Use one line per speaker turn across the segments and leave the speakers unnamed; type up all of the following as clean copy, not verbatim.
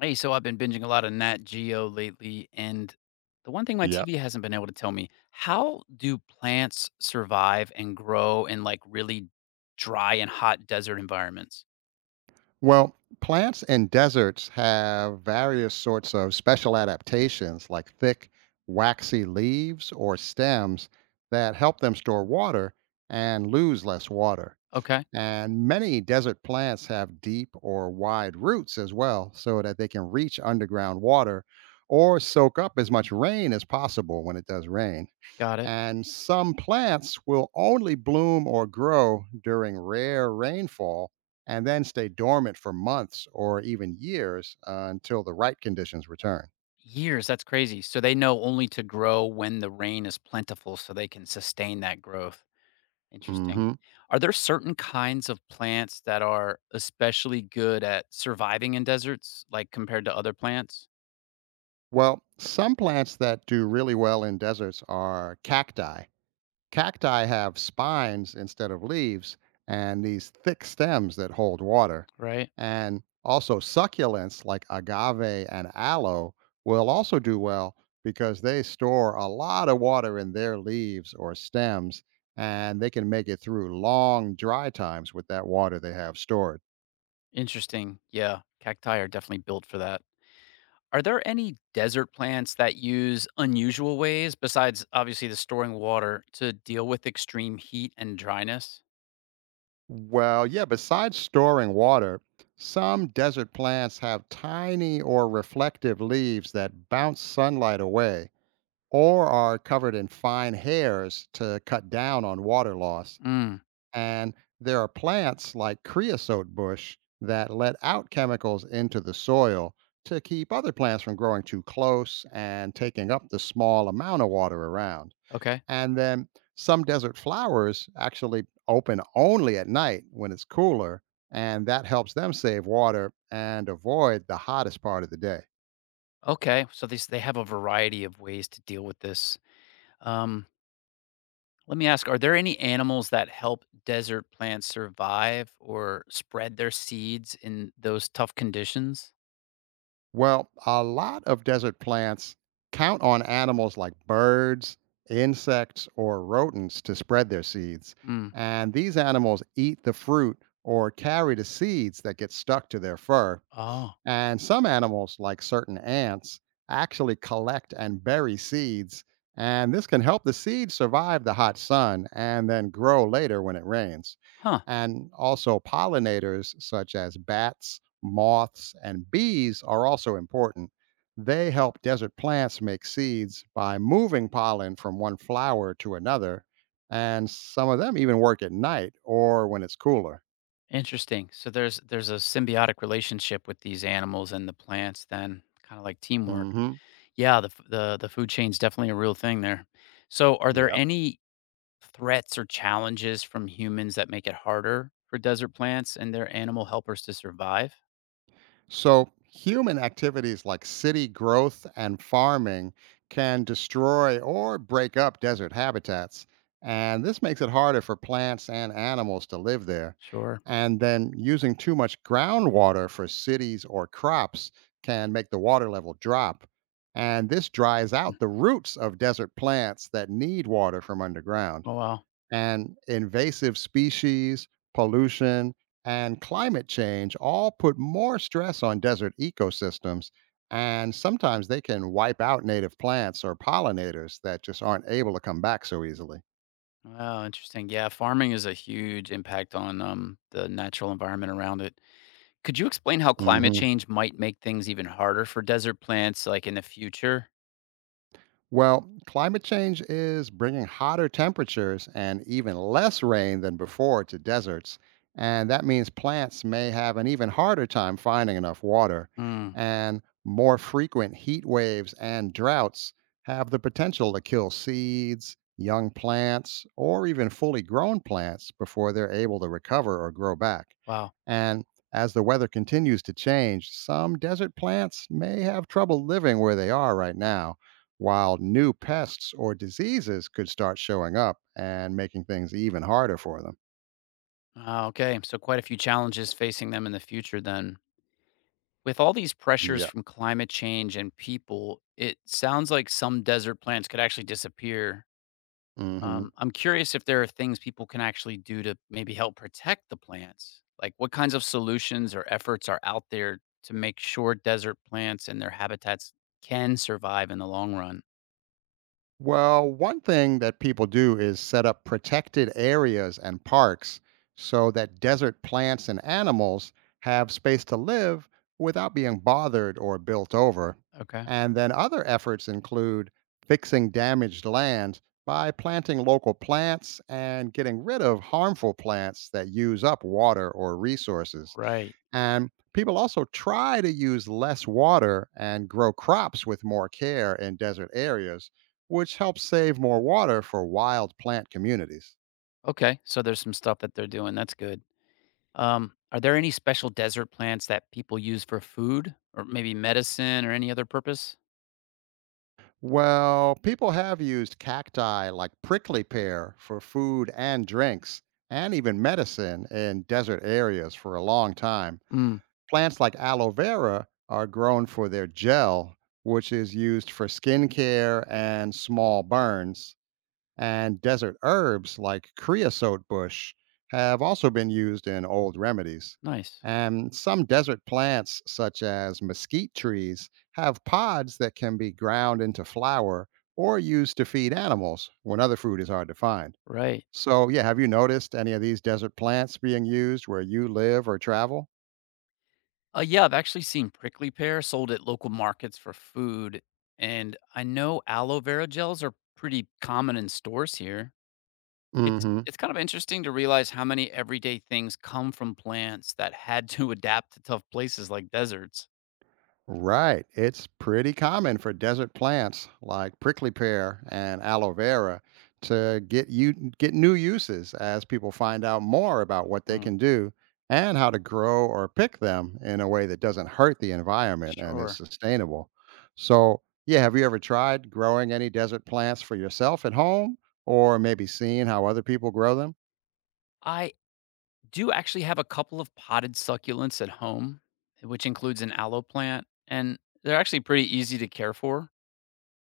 Hey, so I've been binging a lot of Nat Geo lately, and the one thing my
Yeah.
TV hasn't been able to tell me, how do plants survive and grow in like really dry and hot desert environments?
Well, plants in deserts have various sorts of special adaptations like thick, waxy leaves or stems that help them store water and lose less water.
Okay,
And many desert plants have deep or wide roots as well, so that they can reach underground water or soak up as much rain as possible when it does rain.
got it.
And some plants will only bloom or grow during rare rainfall and then stay dormant for months or even years until the right conditions return.
Years, that's crazy. So they know only to grow when the rain is plentiful so they can sustain that growth. Interesting.
Hmm.
Are there certain kinds of plants that are especially good at surviving in deserts, like compared to other plants?
Well, some plants that do really well in deserts are cacti. Cacti have spines instead of leaves and these thick stems that hold water.
Right.
And also, succulents like agave and aloe will also do well because they store a lot of water in their leaves or stems and they can make it through long dry times with that water they have stored.
Interesting. Yeah, cacti are definitely built for that. Are there any desert plants that use unusual ways besides obviously the storing water to deal with extreme heat and dryness?
Well, yeah, besides storing water, some desert plants have tiny or reflective leaves that bounce sunlight away or are covered in fine hairs to cut down on water loss.
Mm,
And there are plants like creosote bush that let out chemicals into the soil to keep other plants from growing too close and taking up the small amount of water around.
okay.
And then some desert flowers actually open only at night when it's cooler, and that helps them save water and avoid the hottest part of the day.
Okay. So these they have a variety of ways to deal with this. Um, Let me ask, are there any animals that help desert plants survive or spread their seeds in those tough conditions?
Well, a lot of desert plants count on animals like birds, insects, or rodents to spread their seeds.
Mm.
And these animals eat the fruit or carry the seeds that get stuck to their fur.
Oh.
And some animals, like certain ants, actually collect and bury seeds, and this can help the seeds survive the hot sun and then grow later when it rains.
Huh.
And also, pollinators such as bats, moths, and bees are also important. They help desert plants make seeds by moving pollen from one flower to another. And some of them even work at night or when it's cooler.
Interesting. So there's a symbiotic relationship with these animals and the plants then, kind of like teamwork.
Hmm.
Yeah, the f- the food chain's definitely a real thing there. So are there
Yep.
any threats or challenges from humans that make it harder for desert plants and their animal helpers to survive?
So, human activities like city growth and farming can destroy or break up desert habitats. And this makes it harder for plants and animals to live there.
Sure.
And then, using too much groundwater for cities or crops can make the water level drop. And this dries
Mm.
out the roots of desert plants that need water from underground,
Oh wow.
and invasive species, pollution, and climate change all put more stress on desert ecosystems. And sometimes they can wipe out native plants or pollinators that just aren't able to come back so easily.
Wow, interesting. Yeah, farming is a huge impact on the natural environment around it. Could you explain how climate
Hmm.
change might make things even harder for desert plants, like in the future?
Well, climate change is bringing hotter temperatures and even less rain than before to deserts. And that means plants may have an even harder time finding enough water.
Mm,
And more frequent heat waves and droughts have the potential to kill seeds, young plants, or even fully grown plants before they're able to recover or grow back.
wow.
And as the weather continues to change, some desert plants may have trouble living where they are right now while new pests or diseases could start showing up and making things even harder for them.
Ah, okay. So quite a few challenges facing them in the future then. With all these pressures
Yeah.
from climate change and people, it sounds like some desert plants could actually disappear.
Hmm.
I'm curious if there are things people can actually do to maybe help protect the plants. Like what kinds of solutions or efforts are out there to make sure desert plants and their habitats can survive in the long run?
Well, one thing that people do is set up protected areas and parks so that desert plants and animals have space to live without being bothered or built over.
Okay.
And then other efforts include fixing damaged land by planting local plants and getting rid of harmful plants that use up water or resources.
Right.
And people also try to use less water and grow crops with more care in desert areas, which helps save more water for wild plant communities.
Okay. So there's some stuff that they're doing. That's good. Are there any special desert plants that people use for food or maybe medicine or any other purpose?
Well, people have used cacti like prickly pear for food and drinks, and even medicine in desert areas for a long time.
Mm,
Plants like aloe vera are grown for their gel, which is used for skin care and small burns. And desert herbs like creosote bush have also been used in old remedies.
nice.
And some desert plants, such as mesquite trees, have pods that can be ground into flour or used to feed animals when other food is hard to find.
Right.
So, yeah, have you noticed any of these desert plants being used where you live or travel?
Yeah, I've actually seen prickly pear sold at local markets for food. And I know aloe vera gels are pretty common in stores here.
Mm
It's
hmm.
it's kind of interesting to realize how many everyday things come from plants that had to adapt to tough places like deserts.
Right. It's pretty common for desert plants like prickly pear and aloe vera to get you get new uses as people find out more about what they
Mm,
can do and how to grow or pick them in a way that doesn't hurt the environment and is
sure.
sustainable. So, yeah, have you ever tried growing any desert plants for yourself at home or maybe seeing how other people grow them?
I do actually have a couple of potted succulents at home, which includes an aloe plant, and they're actually pretty easy to care for.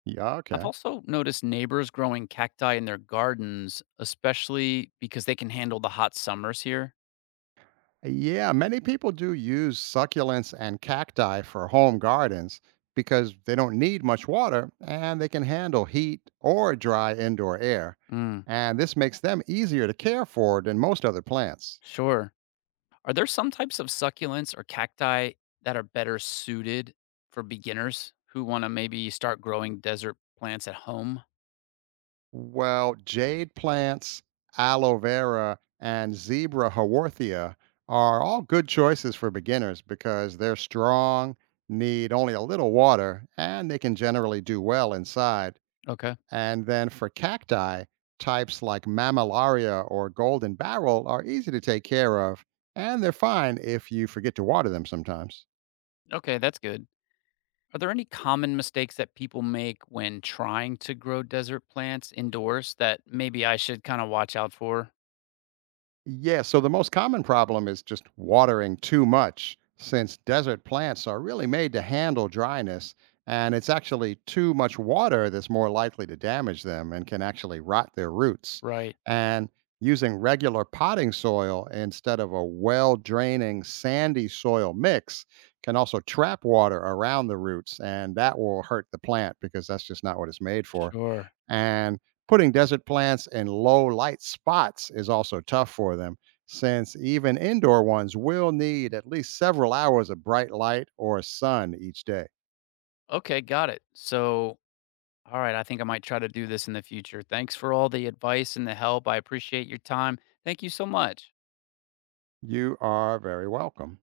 Yeah,
I've
okay.
also noticed neighbors growing cacti in their gardens, especially because they can handle the hot summers here.
Yeah, many people do use succulents and cacti for home gardens because they don't need much water and they can handle heat or dry indoor air.
Mm,
And this makes them easier to care for than most other plants.
sure. Are there some types of succulents or cacti that are better suited for beginners who want to maybe start growing desert plants at home?
Well, jade plants, aloe vera, and zebra haworthia are all good choices for beginners because they're strong, need only a little water, and they can generally do well inside.
Okay.
And then for cacti, types like mammillaria or golden barrel are easy to take care of, and they're fine if you forget to water them sometimes.
Okay, that's good. Are there any common mistakes that people make when trying to grow desert plants indoors that maybe I should kind of watch out for?
Yeah, so the most common problem is just watering too much, since desert plants are really made to handle dryness, and it's actually too much water that's more likely to damage them and can actually rot their roots.
Right.
And using regular potting soil instead of a well draining sandy soil mix can also trap water around the roots, and that will hurt the plant because that's just not what it's made for.
Sure.
And putting desert plants in low light spots is also tough for them, since even indoor ones will need at least several hours of bright light or sun each day.
Okay, got it. So, all right, I think I might try to do this in the future. Thanks for all the advice and the help. I appreciate your time. Thank you so much.
You are very welcome.